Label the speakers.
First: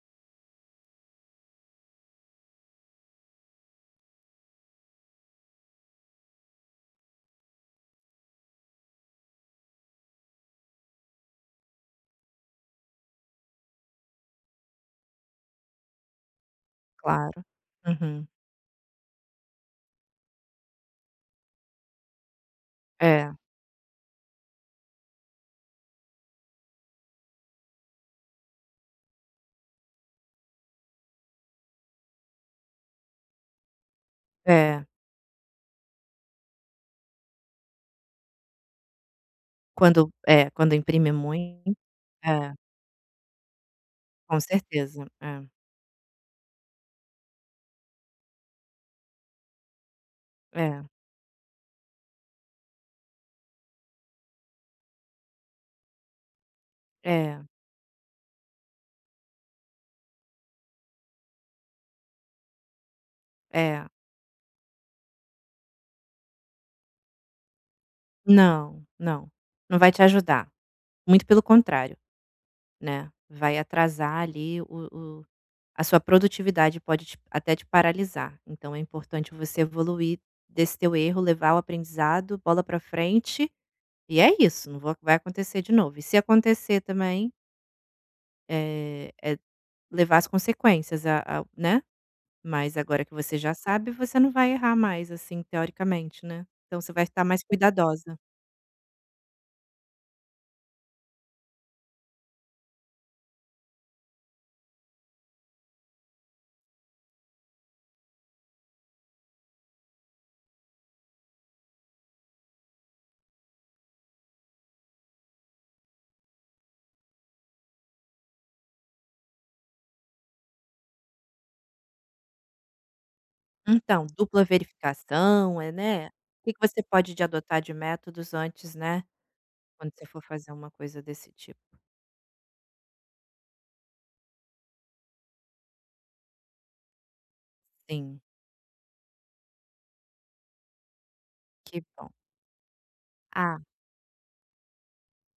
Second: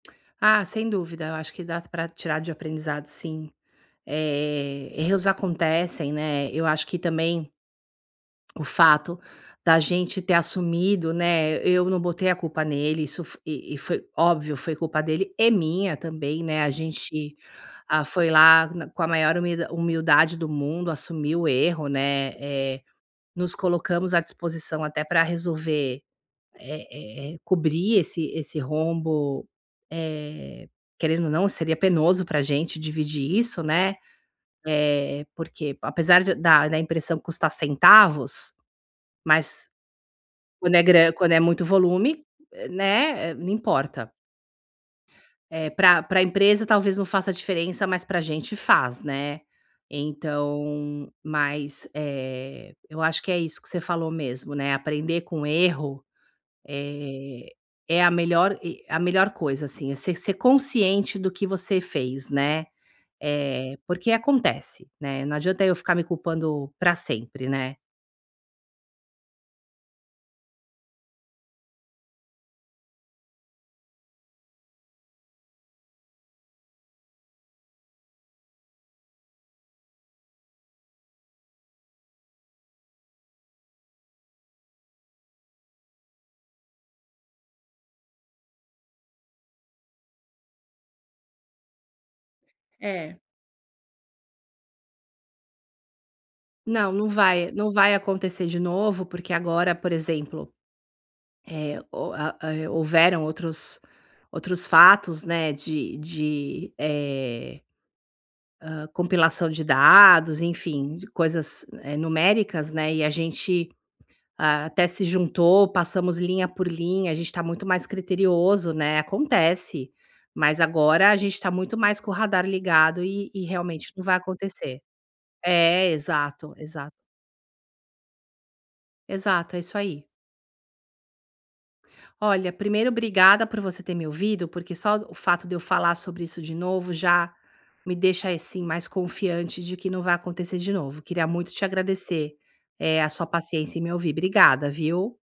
Speaker 1: Ah, sem dúvida, eu acho que dá para tirar de aprendizado sim. Eh, erros acontecem, né, eu acho que também o fato da gente ter assumido, né, eu não botei a culpa nele, isso e e foi óbvio foi culpa dele, e minha também, né, a gente
Speaker 2: Claro,
Speaker 1: a
Speaker 2: uhum.
Speaker 1: foi lá com a maior humildade do mundo, assumiu o erro, né, eh,
Speaker 2: É.
Speaker 1: nos colocamos à disposição até para resolver, é é é, cobrir esse esse rombo, eh, querendo ou não seria penoso para gente dividir isso, né,
Speaker 2: É.
Speaker 1: eh, porque apesar de da impressão custar centavos, mas
Speaker 2: Quando é, quando
Speaker 1: quando é
Speaker 2: imprime
Speaker 1: grana quando é muito
Speaker 2: muito.
Speaker 1: volume,
Speaker 2: É.
Speaker 1: né, não importa.
Speaker 2: Com certeza, é.
Speaker 1: É para para empresa talvez não faça diferença, mas para gente faz, né,
Speaker 2: É.
Speaker 1: então, mas, eh, eu acho que é isso que você falou mesmo, né, aprender com erro,
Speaker 2: É.
Speaker 1: eh, é a melhor e a melhor coisa assim, é você ser consciente do que você fez, né, eh,
Speaker 2: É.
Speaker 1: porque acontece, né, não adianta eu ficar me culpando para sempre, né.
Speaker 2: Não, não, não vai te ajudar. Muito pelo contrário, né, vai atrasar ali o o a sua produtividade pode até te paralisar, então é importante você evoluir desse teu erro, levar o aprendizado, bola para frente, e é isso, não vo vai acontecer de novo, e se acontecer também é, é levar as consequências a a, né, mas agora que
Speaker 1: É.
Speaker 2: você já sabe você não vai errar mais assim teoricamente, né, então
Speaker 1: Não,
Speaker 2: você vai
Speaker 1: não
Speaker 2: estar mais
Speaker 1: vai, não vai
Speaker 2: cuidadosa.
Speaker 1: acontecer de novo porque agora por exemplo, eh, o a ho houveram outros outros fatos, né, de de, eh, hã, compilação de dados, enfim, de coisas, eh, numéricas, né, e a gente até se juntou, passamos linha por linha, a gente está muito mais criterioso, né, acontece, mas agora a gente está muito mais com o radar ligado e e realmente não
Speaker 2: Então,
Speaker 1: vai
Speaker 2: dupla
Speaker 1: acontecer.
Speaker 2: verificação, é
Speaker 1: É,
Speaker 2: né, que
Speaker 1: exato
Speaker 2: que você
Speaker 1: exato.
Speaker 2: pode de adotar de métodos antes, né,
Speaker 1: Exato, é isso
Speaker 2: quando
Speaker 1: aí.
Speaker 2: você for fazer uma coisa desse tipo.
Speaker 1: Olha, primeiro obrigada por você ter me ouvido, porque só o fato de eu falar sobre isso de novo já me
Speaker 2: Sim.
Speaker 1: deixa assim mais confiante de que não vai acontecer de novo, queria muito te
Speaker 2: Que bom.
Speaker 1: agradecer, eh, a sua
Speaker 2: Ah.
Speaker 1: paciência em me ouvir, obrigada viu?